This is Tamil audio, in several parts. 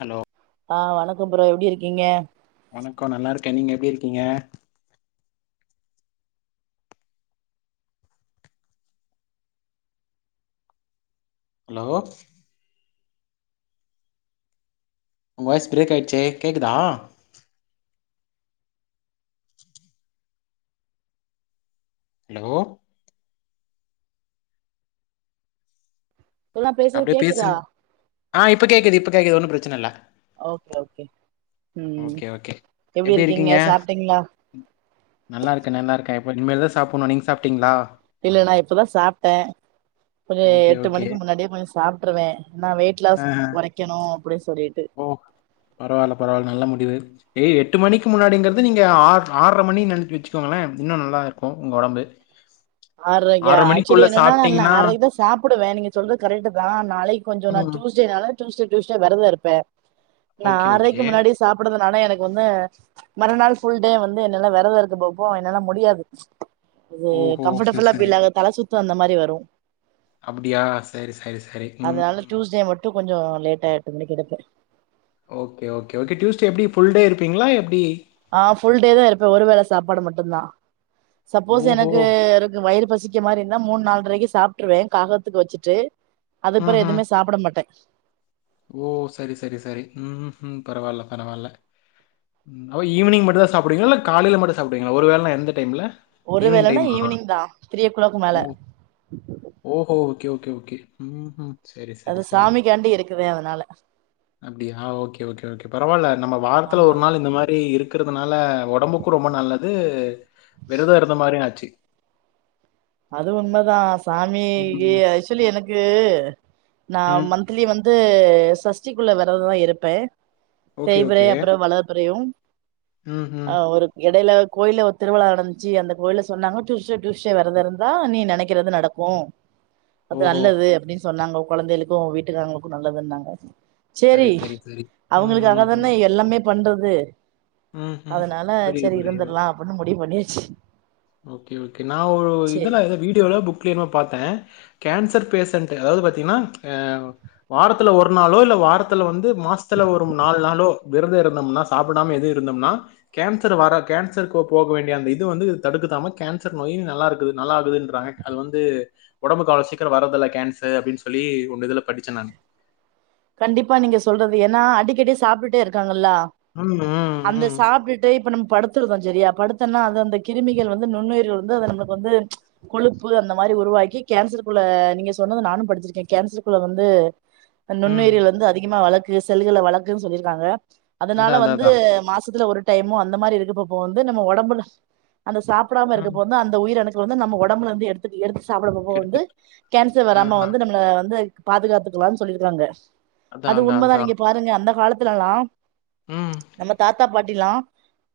ஹலோ ஆ வணக்கோ ப்ரோ எப்டி இருக்கீங்க வணக்கோ நல்லாருக்கே நீங்க எப்டி இருக்கீங்க அலோ உங்க வாய்ஸ் பிரேக் ஆயிட்ச்சே கேக்குதா [unintelligible] அலோ ப்ரோ நா பேசுறது அப்டியே கேக்குதா பேசுங் ஆ இப்ப கேக்குது இப்ப கேக்குது ஒண்ணு பிரச்சனல்ல ஓகே ஓகே ம் ஓகே ஓகே எப்டி இர்க்கீங்க சாப்ட்டீங்களா நல்லாருக்க நல்லாருக்க இப்ப இனிமேல்தா சாப்டனு நீங்க சாப்ட்டீங்களா இல்ல நா இப்பதா சாப்ட்ட ஒரு ஓகே எட்டு ஓகே மணிக்கு முன்னாடியே சாப்ட்ருவ நா வெயிட் ஆ லாஸ் ஆ கொறைக்கணும் அப்டின்னு சொல்லிட்டு ஓ பரவால்ல பரவால்ல நல்ல முடிவு ஏய் எட்டு மணிக்கு முன்னாடிங்கறது நீங்க ஆ ஆர்ர மணி நெனப்பு வச்சுக்கோங்களே இன்னு நல்லாயிருக்கு உங்க உடம்பு [inaudible] ஆற்ரைக்கா ஆக்சொலி என்னன்னா நா ஆற்ரைகிதா சாப்பிடுவே நீங்க சொல்ற கரெக்ட் தா நாளைக்கி கொஞ்சோ நா ம் ஜூஸ் கொஞ்ச நாளா டூஸ்டே டூஸ்டே வெரதெருப்பே நா ஓகே ஆரைக்கி ஓகே முன்னாடி சாப்பிடுதனால எனக்கு ஒன்னு மறுநாள் ஃபுல் டே வந்து என்னால வெரத இருக்க பாப்போ என்னால முடியாது இது ஓஹோ செரி கம்ஃபர்டபுளா செரி ஃபீல் ஆகத் தல சுத்து வந்த மாரி வரு அப்டியா செரி செரி செரி ம் அதனால ம் டூஸ்டே மட்டு கொஞ்சோ லேட்டா எட்டு மணிக்கு எடுப்பே ஓகே ஓகே ஓகே டியூஸ்டே எப்டி புல் டே இருப்பீங்ளா எப்டி ஆ ஃபுல் டே தா இருப்பே ஒருவேளை சாப்பாடு மட்டு தா சப்போஸ் ஓஹோ! எனக்கு எனக் வயிறு பசிக் க்கு மாரி இருந்தா மூண் நால்ட்ரைக்கி சாப்பிட்டுருவே காகத்துக்கு வச்சிட்டு அதுப்பறோ ம்ஹ்ம். எதுவுமே சாப்ட மாட்டே ஓ சரி சரி சரி ம் ம் பரவால்ல பரவால்ல ஓ ஈவினிங் மட்டுந்தா சாப்டுவிங்களா இல்ல காலைல மட்டு சாப்டுவிங்களா ஒரு வேலைனா எந்த டைம்ல ஒரு ஈவினிங் வேளனா டைமா? ஈவினிங் தா த்ரீ ஓ கிளாக் மேல ஓஹோ ஓகே ஓகே ஓகே ம் ம் அது சாமி காண்டி இருக்குவே அதனால அப்டியா ஓகே ஓகே ஓகே பரவால நம்ம வாரத்துல ஆமா ஒரு நாள் இந்த மாரி இருக் க்கிறதுனால ஒடம்புக்கு ரொம்ப நல்லது விரத இருந்த மாரியு ஆச்சு அது உண்மதா சாமிகி ம், ஆக்சுவலி எனக்கு நா ம். மந்த்லி வந்து சஷ்டிக்குள்ள வெரதோ இருப்பே ஓகே, தேய்பிறை ஓகே. அப்றோ வளர்ப்பிறையு ம்ஹ்ம். ஆ ஒரு எடைல கோயில்ல ஒரு திருவிழா நடந்ச்சு அந்த கோயில்ல சொன்னாங்க டூஸ்டே டூஸ்டே வெரத இருந் தா நீ நெனைக்கிறது நடக்கு அது ஓஹோ! நல்லது அப்டின் சொன்னாங்க கொழந்தைகளுக்கு ஓ வீட்டுக்காரங்களுக்கு நல்லதுன்னாங்க சரி, ச்சேரி சரி, சரி. ம், அவங்களுக்காக ம், ம். தானே எல்லாமே பண்றது ம்ஹ்ம். அதனால புரியுது, சேரி புரியுது. இருந்துரலா அப்டின்னு முடிவு பண்ணியாச்சு ஓகே ஓகே நா ஒரு சேரி இதுல ஏதோ வீடியோல புக் கிலினோ பாத்தே கேன்சர் பேசன்டு அதாவது பாத்தீங்னா ஆ வாரத்துல ஒரு நாளோ இல்ல வாரத்துல வந்து மாஸ்த்துல ஒரு நால் நாளோ விரத இருந்தோம்னா சாப்படாம எது இருந்தோம்னா கேன்சர் வர கேன்சரு போ வேண்டிய அந்த இது வந்து தடுக்குதாமா கேன்சர் நோயு நல்லாருக்குது நல்லா ஆகுதுன்றாங்க அது வந்து ஒடம்புக்கு அவ்ளோ சீக்கர வர்ரதில்ல கேன்சர் அப்டின் சொல்லி ஒங்க இதுல படிச்சே நானு கண்டிப்பா நீங்க சொல்றது ஏன்னா அடிக்கடி சாப்டுட்டே இருக்காங்கல்லா ம் ம் ம், சாப்ட்டுட்டு இப்ப நம்ம படுத்துருக்கோ சரியா படுத்தோனா அது அந்த கிருமிகள் வந்து நுண்ணுயிர்க வந்து அது நமக்கு வந்து கொழுப்பு அந்த மாரி உருவாக்கி கேன்சர் குள்ள நீங்க சொன்னது நானு படிச்சிருக்கே கேன்சர் குள்ள வந்து ம். நுண்ணுயிர்கள் வந்து அதிகமா வளக்கு செல்லுகள வளக்கு சொல்லிருக்காங்க அதான், அதனால அதான், வந்து அதான். மாசத்துல ஒரு டைமு அந்த மாரி இருக்கப்ப போ வந்து நம்ம ஒடம்புல அந்த சாப்டாம இருக்க ம். போ வந்து அந் த உயிர் அணுக்கள் வந்து நம்ம ஒடம்புலந்து எடுத்துட் எடுத்து சாப்பிட போ போ வந்து எடுத்துக் கேன்சர் ஆஹ. வராம வந்து நம்மல வந்து பாதுகாத்துக்கலான் சொல்லியிருக்குறாங்க அதான், அது அதான், உண்மதா அதான். நீங்க பாருங்க அந்த காலத்துலெல்லா ம். நம்ம தாத்தா பாட்டிலா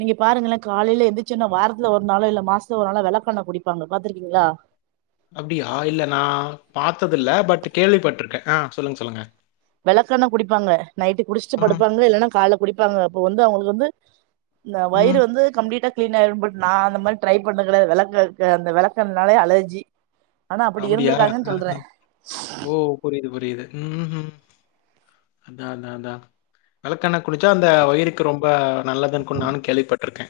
நீங்க பாருங்களே காலைல எந்துச்சொன்னே வாரத்துல ஒரு நாளோ இல்ல மாசத்துல ஒரு நாளோ வெளக்கெண்ண குடிப்பாங்க பாத்துருக்கீங்ளா அப்டியா இல்ல நா பாத்ததில்ல பட் கேள்வி பட்ருக்கே அ சொல்லுங்க சொல்லுங்க வெளக்கெண்ண குடிப்பாங்க நைட்டு குடிச்ட்டு ஆ. படுப்பாங்க இல்லென்னா கால்ல குடிப்பாங்க அப்ப வந்து அவுங்களுக்கு வந்து இந்த வயிறு ம். வந்து கம்ப்ளீட்டா கிளீன் ஆயிடும் பட் நா அந்த மாரி ட்ரை பண்ண கெடையாது வெளக் அ அந்த வெளக்கெண்ணாலே அலர்ஜி ஆனா அப்பிடி அப்டியா? இருந்திருக்காங்கன் சொல்றே புரிது புரிது ம் ஹ்ம் அதா அதா அதா வெளக்கெண்ண குடிச்சா அந்த வயிறுக்கு ரொம்ப நல்லதுன்கு நானு கேள்விப்பட்ருக்கே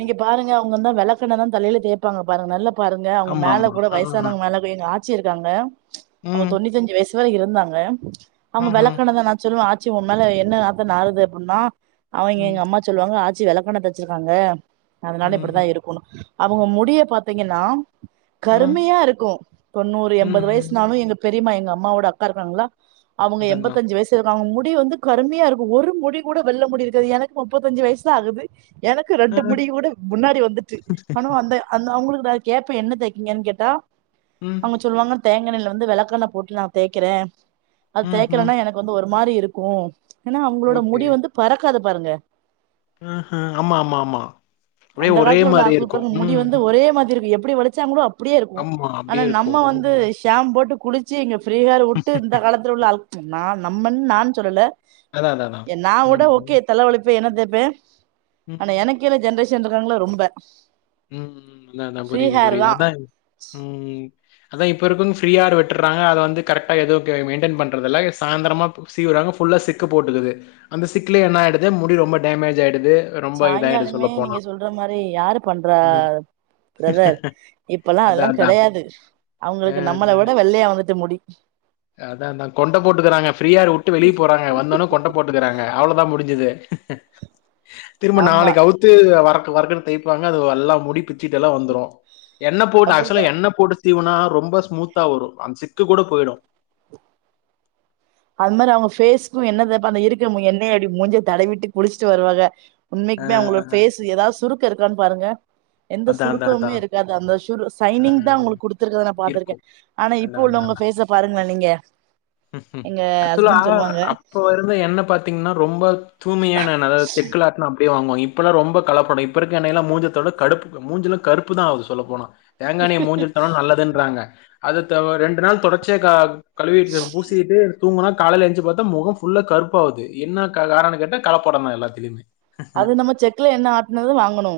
நீங்க பாருங்க அவுங்க தா வெளக்கெண்ணதா தலைல தேப்பாங்க பாருங்க நல்லப் பாருங்க அவுங்க மேல ஆமாமா. கூட ஆ. வயசானவுங்க மேல கொ எங்க ஆச்சி இருக்காங்க அவுங்க ம். தொண்ணூத்தஞ்சு வயசு வர இருந்தாங்க அவுங்க ம்ஹ்ம். வெளக்கெண்ணத நா சொல்லுவே ஆச்சி ஒம்மேல என்ன நாத்த நாறுது அப்புன்னா அவெங்க ம். எங்க அம்மா சொல்லுவாங்க ஆச்சி வெளக்கெண்ண தேச்சுருக்காங்க அதனால இப்டித்தா ம்ஹ்ம். இருக் அவுங்க முடிய பாத்தீங்கென்னா ம். கருமையா இருக்கு தொண்ணூறு எம்பது ம்ஹ்ம். வயஸ்னாலு எங்க பெரியம்மா எங்க அம்மாவோட அக்கா இருக்காங்கள அவுங்க அதான், அதான். எம்பதஞ்சு வயசு ச்சுருக்காங் அவுங்க முடி வந்து கரும்மையா இருக்கு ஒரு முடி கூட வெள்ள முடி இருக்காது எனக் முப்பத்தஞ்சு வயசுதா ஆகுது எனக்கு ரெ ஆ. ட்டு முடி கூட முன்னாடி வந்துட்டு ஆனு அந்தெ அந்த அவுங்களுக்கு தா கேப்பே என்ன தேக்கீங்கன் கேட்டா ம். அவுங்க சொல்லுவாங்க தேங்கெண்ணய்ல வந்து வெளக்கெண்ண போட்டு நா தேய்கிறே அது ம்ஹ்ம். தேய்கிறன்னா எனக் வந்து ஒரு மாரி இருக்கு ஏன்னா அவுங்களோட ஓகே. முடி வந்து பறக்காது பாருங்க அஹ ஆமா ஆமா ஆமா அப்டியே அந்த ஒரே காலத்துல உள்ள மாரியே ஆட்கள இருக்கும். பாருங்க முடி ம், வந்து ம். ஒரே மாதிரிருக் எப்புடி வழுச்சாங்களோ அப் டியே இருக்கு ஆமா. ஆனா அப்டியே நம்ம இருக்கும். ம். வந்து ம். ஸ் சாம் போட்டு குளிச்சு இங்க ஃப்ரீஹேர் உட்டு இந்த காலத்துல உள்ள அழுக் நா நம்மன் நான் சொல்லல அதான், அதான், அதான். என் நா கூட ம். ஓகே தலவழிப்பே எண்ணெ தேப்பே ஆனா ம். எனக் கீழ ஜென்ரேஷன் இருக்காங்கல்ல ரொம்ப ம் ம் அதா அதா ஃப்ரீ புரிது ஹேர் புரிது தா அதா ம் அதா இப்ப இருக்கவுங் ஃப்ரீ ஆர் விட்டுர்றாங்க அத வந்து கரெக்டா எது கே மெயின்டென் பண்றதுல்ல எ சாயந்தரமா சீவுறாங்க ஃபுல்லா சிக்கு போட்டுக்குது அந்த சிக்குலே என்ன ஆயிடுது முடி ரொம்ப டேமேஜ் ஆயிடுது ரொம்ப இதாயிடு சொல்ல போனா பண்ற மாரி யாரு பண்றா ப்ரதர் இப்பல்லா அதான், அதெல்லா அதான். கெடையாது அ அவுங்களுக்கு நம்மள விட வெள்ளையா வந்துட்டு முடி அதா அதா கொண்ட போட்டுக்குறாங்க ஃப்ரீ ஹேரு உட்டு வெளிய போறாங்க வந்தோன கொண்ட போட்டுக்குறாங்க அவ்ளோதா முடுஞ்சுது திரும்ப ஆமா நாளைக்கு அவுத்து வரக்கு வரக்குன்னு தேய்பாங்க அது எல்லா முடி பிச்சுட்டு எல்லா வந்துரு எண்ணெ போட்டு அப்டித்தா ஆக்சுவலா எண்ணெ போட்டு சீவுனா ரொம்ப ஸ்மூத்தா வரு அந் சிக்கு கூட போயிடு அது மாரி அவுங்க ஃபேஸ்க்கு எண்ணெ தேப்பாங்க இருக்க மு எண்ணெய அப்டி மூஞ்சிய தடவிட்டு குளிச்ட்டு வருவாக உண்மைக்குமே அ. அவுங்களோ ஃபேஸ்ஸு ஏதாத் சுருக்க இருக்கான்னு பாருங்க எந்த அதான் அதான் சுருக்கவுமே அதான். இருக்காது அந்த சுரு ஆ, சைனிங் தா உங்களுக் குடுத்துருக்கத நா பாத்துருக்கே இருக்கும். ஆனா இப்ப அதான் உள்ளவங்க ஃபேஸ்ஸ பாருங்க நீங்க ம் எங்க ஆக்சுலா ஹஸ்பண்ட் சொல்லுவாங்க அப்போ இருந்த எண்ணெ பாத்தீங்ன்னா ரொம்ப தூய்மையான எண்ணெ அதாத் செக்குல ஆட் எண்ணெ அப்டியே வாங்வா இப்பல்லா ரொம்ப கலப்பட இப்ப இருக்க எண்ணெயெல்லா மூஞ்சத்தொட கடுப் மூஞ்சுலா கருப்பு தா ஆகுது சொல்ல போனா தேங்காஎண்ணெய்ய மூஞ்சில தடவுனா நல்லதுன்றாங்க அது ரெண்டு நாள் தொடர்ச்சியா க கழுவி தூங்கினா காலையில எஞ்சு பாத்தா முகம் ஃபுல்லா கருப்பா ஆகுது என்ன காரணம் கேட்டா கலப்படம் தா எல்லாத்லேயயுமே அது நம்ம செக்ல எண்ண ஆட்டுனது வாங்கணு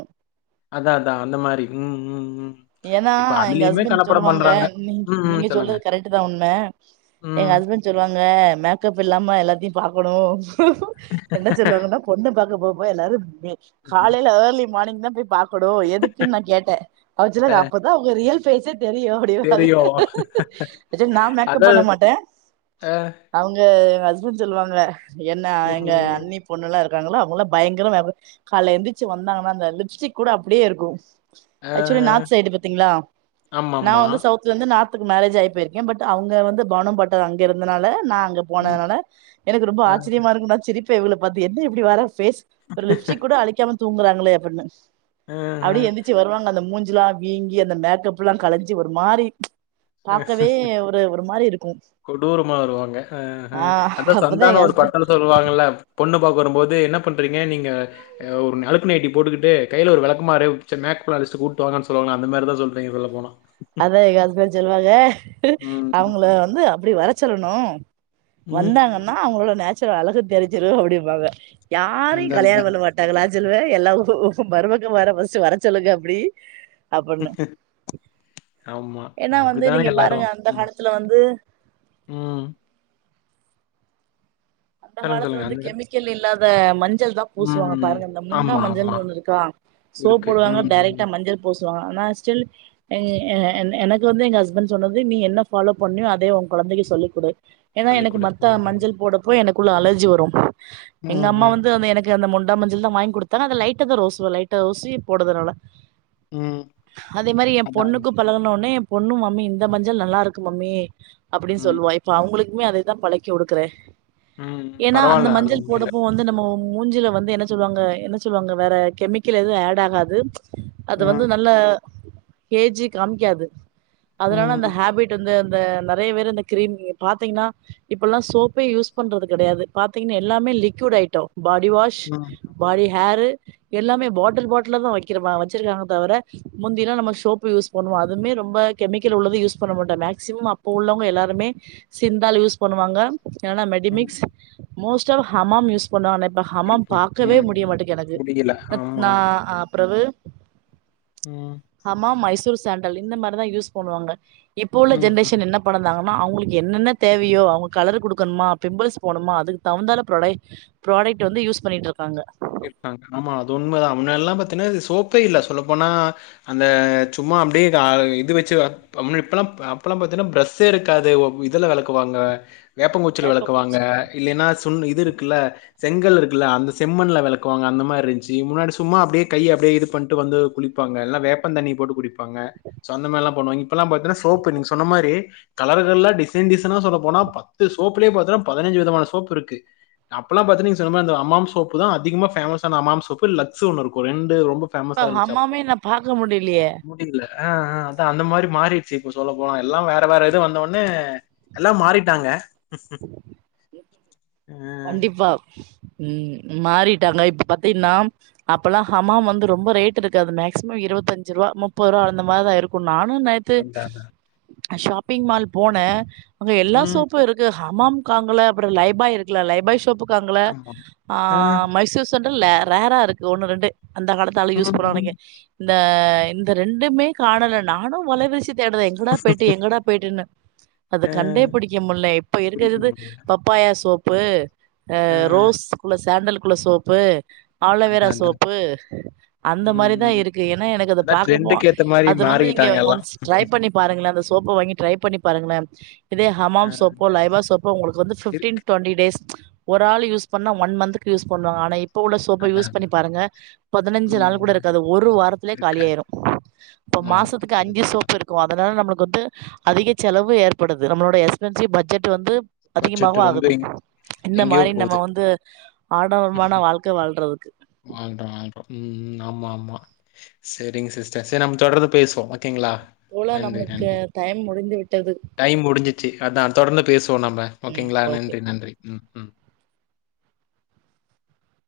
அதா அதா அந்த மாரி ம் ம் ம் ஏன்னா இப்ப எங்க அதுலயுமே ஹஸ்பண்ட் கலப்படம் சொல்லுவாங்க பண்றாங்க. நீ ம் ம் நீங்க சொல்லுங்க. சொல்றது கரெக்ட் தா உண்மை எங்க ஹஸ்பண்ட் சொல்லுவாங்க மேக்கப் இல்லாம எல்லாத்தையு பாக்கணு என்ன சொல்லுவாங்கன்னா பொண்ண பாக்க போக போ எல்லாரு நீ காலையில ஏர்லி மார்னிங் தா போய் பாக்கனு எதுக்குன் நா கேட்டே அவர் சொன்னாரு ம். அப்பதா உங்க ரியல் பேஸ்ஸே தெரியு தெரியும். ஆக்சுவலி நா மேக்கப் பண்ண அதான் மாட்டே அ, அவுங்க எங்க ஹஸ்பண்ட் சொல்லுவாங்க என்ன எங்க ம், அன்னி பொண்ணுல்லா இருக்காங்களா அவங்களா பயங்கர மேகப் காலைல எழுந்திரச்சு வந்தாங்கன்னா அந்த லிப்ஸ்டிக் கூட அப்டியே இருக்கு ஆஹ, ஆக்சுவலி நார்த் சைடு பாத்தீங்களா நான் ஆமாமா. வந்து சவுத் வந்து நார்த்துக்கு மேரேஜ் ஆயி போயிருக்கே பட் அவங்க வந்து பாணுபட்டர் அங்க இருந்தனால நா அங்க ம், போனதுனால எனக்கு ரொம்ப அ, ஆச்சரியமா இருக்கும் நா சிரிப்பே இவகள பார்த்த என்ன எப்படி வர ஃபேஸ் ஒரு லிப்ஸ்டி் கூட அழிக்காம தூங்குறாங்களே அப்டின்னு ஆஹ, அப்டியே எந்திரிச்சி வருவாங்க அந்த மூஞ்சுலா வீங்கி அந்த மேக்கப் எல்லா கலைஞ்சி ஒரு மாரி அ, பாக்கவே ஒரு ஒரு மாரி இருக்கு கொடூரமா வருவாங்க அ அ ஆ அதா அப்பதா எங்க சந்தானம் ஒரு ஹஸ்பண்ட் படத்துல சொல்லுவாங்கல்ல பொண்ணு பாக்க வரும்போது என்ன பண்றீங்க நீங்க ஒரு அலுக்கு நைட்டி போட்டுக்கிட்டு கைல ஒரு விளக்கமாரு மேக்கப் ஆர்டிஸ்ட் கூட்டுவாங்க சொல்லுவாங்க அந்தமாரி தா சொல்லிட்டு [unintelligible] அதா எங்க ஹஸ்பண்ட் சொல்லுவாங்க ம். அவங்கள வந்து அப்டி வர சொல்லணு ம், ம். வந்தாங்கன்னா அவங்களோட நேச்சுரல் அழகு தெருஞ்சுறு அப்டிபாங்க யாரையு அதான், கல்யாண அதான். பண்ணமாட் அதுக்கு நா சொல்லுவே எல்லா மருக்கமார வர சொல்லுங்க அப்படி அப்படின்னு ஆமா வந்து அப்படித்தா நீங்க எல்லாரு பாருங்க அந்த காலத்துல வந்து ம் அந்த சொல்லுங்க, காலத்துல சொல்லுங்க. வந்து அந்த கெமிக்கல் இல்லாத மண் மஞ்சள்தா பூசுவாங்க ம். பாருங்க இந்த முண்டா ஆமா, மஞ்சள் ஆமா. ஒன்னு இருக்கு சோப்பு இருக்கு. போடுவாங்க ம், ம். டைரெக்டா மஞ்சள் பூசுவாங்க ஆனா ஸ்டில் எனக்கு வந்து எங்க ஹஸ்பண்ட் சொன்னது நீ என்ன ஃபாலோ பண்ணியோ அதே ஒ கொழந்தைக்கு சொல்லிக் குடு ஏன்னா சொல்லிக் எனக்கு குடு. மத்த ம். மஞ்சள் போடப்போ எனக்குள்ள அலர்ஜி வரு எங்க ம், அம்மா ம், வந்து அந்த எனக்கு அந்த முண்டா மஞ்சள் தா வாங்கி குடுத்தாங்க லைட்ட தா ரோசு லைட்ட ரோசி போடுதுனால ம். அதே மாதிரி எ அதான், அதான். பொண்ணுக்கு பழகன ஒன்னே எ பொண்ணு மம்மி இந்த மஞ்சள் நல்லா இருக்கு மம்மி அப்டின்னு ம், சொல்லுவா இப்ப அவங்களுக்குமே அதைதா பழக்கி குடுக்குறே ம். ஏன்னா அந்த பரவால்ல. அது மஞ்சள் உண்மையில. போடப்போ வந்து நம்ம முஞ்சில வந்து என்ன சொல்லுவாங்க என்ன சொல்லுவாங்க வேற கெமிக்கல் எதும் ஆட் ஆகாது அது வந்து ம், நல்லா ஏஜி காமிக்காது அதனால அந்த ம், ஹேபிட் இருந்த அந்த நறைய பேர் இந்த கிரீம் பாத்தீங்கன்னா இப்பல்லா சோப்பே யூஸ் பண்றது கிடையாது பாத்தீன்னா எல்லாமே லிக்விட் ஐட்டம் பாடி வாஷ் ம் பாடி ஹேரு எல்லாமே பாட்டில் பாட்டல்ல தான் வைக்கிற வச்சிருக்காங்க தவிர முந்திலா நம்ம சோப்பு யூஸ் பண்ணுவோ அதுமே ரொம்ப கெமிக்கல் உள்ளது யூஸ் பண்ண மாட்டோ மேக்சிமம் அப்ப உள்ளவங்க எல்லாருமே சிந்தால் யூஸ் பண்ணுவாங்க இல்லன்னா ம். மெடிமிக்ஸ் மோஸ்ட்டு ஹமாம் யூஸ் இப்ப நானு இப்ப ஹமாம் இருப்பாங்க. பாக்கவே ம், முடிய ம். மாட்டக்கு எனக்கு முடியல. ஆமா, நா ஆமா. அ பிரவு ம் ஹமாம் மைசூர் சாண்டல் இந்த மாரிதா யூஸ் பண்ணுவாங்க இப்போ உள்ள ம். ஜென்ரேஷன் என்ன படந்தாங்கனா அவுங்களுக்கு என்னென்ன தேவையோ அவுங்க கலரு குடுக்கணுமா பிம்பிள்ஸ் போணுமா அதுக்கு தகுந்தால ப்ரொடை ப்ராடெக்ட் வந்து யூஸ் பண்ணிட்ருக்காங்க இருக்காங்க ஆமா அது உண்மதா முன்ன எல்லா பாத்தீனா இது சோப்பே இல்ல சொல்ல போனா அந்த சும்மா அப்டியே கா இது வச்சு வ பமுனு இப்பலா அப்பலா பாத்தீனா பிரஸ்ஸே இருக்காது இதுல வெளக்குவாங்க வேப்பங் குச்சில வெளக்குவாங்க வேப்பங்குச்சி இல்லைனா சுன் இது இருக்குல்ல செங்கல் இருக்குல்ல அந்த செம்மண்ல வெளக்குவாங்க அந்த மாரி இருந்துச்சி முன்னாடி சும்மா அப்டியே கைய அப்டியே இது பண்ட்டு வந்து குளிப்பாங்க எல்லா வேப்பந் தண்ணி போட்டு குடிப்பாங்க சோ அந்த மாரி லா பண்ணுவாய்ங்க இப்பலா பாத்தினா சோப்பு நீங்க சொன்ன மாரி கலர்கள்ள டிசைன் டிசைனா சொல்ல போனா பத்து சோப்லயே பாத்தினா பதனஞ்சு விதமான சோப் இருக்கு அப்பலா பாத்தீனா நீங்க சொன்ன மாரி இந்த ஹமாம் சோப்பு தா அதிகமா ஃபேமஸ் ஆன ஹமாம் சோப்பு லக்ஸ் ஒன்னு இருக்கு ரெண்டு ரொம்ப ஃபேமசா இப்ப இருந்துச்சு அப்ப ஹமாமே நா பாக்க முடியலையே இல்ல அ அ அதா அந்த மாரி மாறிர்ச்சி இப்ப சொல்ல போனா எல்லா வேற வேற இது வந்த ஒனே எல்லா மாறிட்டாங்க ஆஹ் கண்டிப்பா ம் மாறிட்டாங்க இப்ப பாத்தீனா அப்பல்லா ஹமாம் வந்து ரொம்ப ரேட் இருக்காது மேக்சிமம் இருவத்தஞ்சு ருவா முப்பது ருவா அந்த மாரிதா இருக்கு நானு நெற் து அதான் அதான். அ ஷாப்பிங் மால் போனே அங்க எல்லா உம் சோப்பு இருக் கு ஹமாம் காங்கல அப்ற லைபாய் இருக்குல லைபாய் ஷோப்பு காங்கல ஆமா ஆ ஆஹ் மைசூர் சேண்டல் லே ரேரா இருக்கு ஒண்ணு ரெண்டு அந்த காலத்து ஆளு யூஸ் உம் பண்ற உம் வரைக்கு இந்த இந்த ரெண்டுமே காணல நானு வல வீசி தேடுறே எங்கடா போய்ட்டு எங்கடா போய்ட்டுன்னு அது கண்டே ஆஹ் பிடிக்க முல்ல இப்ப பிடிக்க இருக்கறது முடியல பப் பாயா சோப்பு அ ஆஹ் ரோஸ் குள்ள சாண்டல் குள்ள சோப்பு ஆலோ வேரா அதான் அதான் சோப்பு அந்த உம் மாரி தா உம் இருக்கு ஏனா எனக்கு அத அதான் பாக்கு போ ட்ரெண்டுக்கு ஏத்த மாதிரி அது வந்து நீங்க மாறிக்கிட்டாங்க எல்லாம் ஒன்ஸ் ட்ரை பண்ணி பாருங்களே அந்த சோப்ப வாங்கி ட்ரை பண்ணி பாருங்களே இதே ஹமாம் ஆஹ் சோப்போ லைபா சோப்போ உங்களுக்கு வந்து ஃபிப்டீன் இருக்கு டுவெண்டி டேஸ் ஒரு ஆள் யூஸ் பண்ணா ஒன் மந்த்துக்கு யூஸ் பண்ணுவாங்க ஆனா இப் இப்ப உள்ள சோப்ப அதான் யூஸ் பண்ணி அதான் பாருங்க பதினஞ்சு உம் நாள் கூட உம். இருக்காது ஒரு வாரத்துலயே இருக்காது காலியாயிரு இப்ப ஆமா மாசத்துக்கு அஞ்சு ஆமா. சோப் இருக் கு அதனால நம்மளுக்கு வந்து அதிக செலவு ஏற்படுது நம்மளோடய எஸ்பென்சீவ் பட்ஜெட் வந்து பட்ஜெட் அதிகமாவு ஆகுது ரொம்பைங் இந்த மாரி நம்ம வந்து ஆடம்பரமான வாழ்க்க வாழ்றதுக்கு வாழ்றோ வாழ்றோ ம் ம் ஆமா ஆமா சேரிங்க சிஸ்டர் செரி நம்ம தொடர்ந்து பேசுவோ ஓகேங்ளா தோழர் நம்மளுக்கு டைம் முடிந்து விட்டது டைம் முடிஞ்சிச்சு அதா தொடர்ந்து பேசுவோ நம்ப ம் ஓகேங்ளா ஓகே நன்றி நன்றி ம் ம்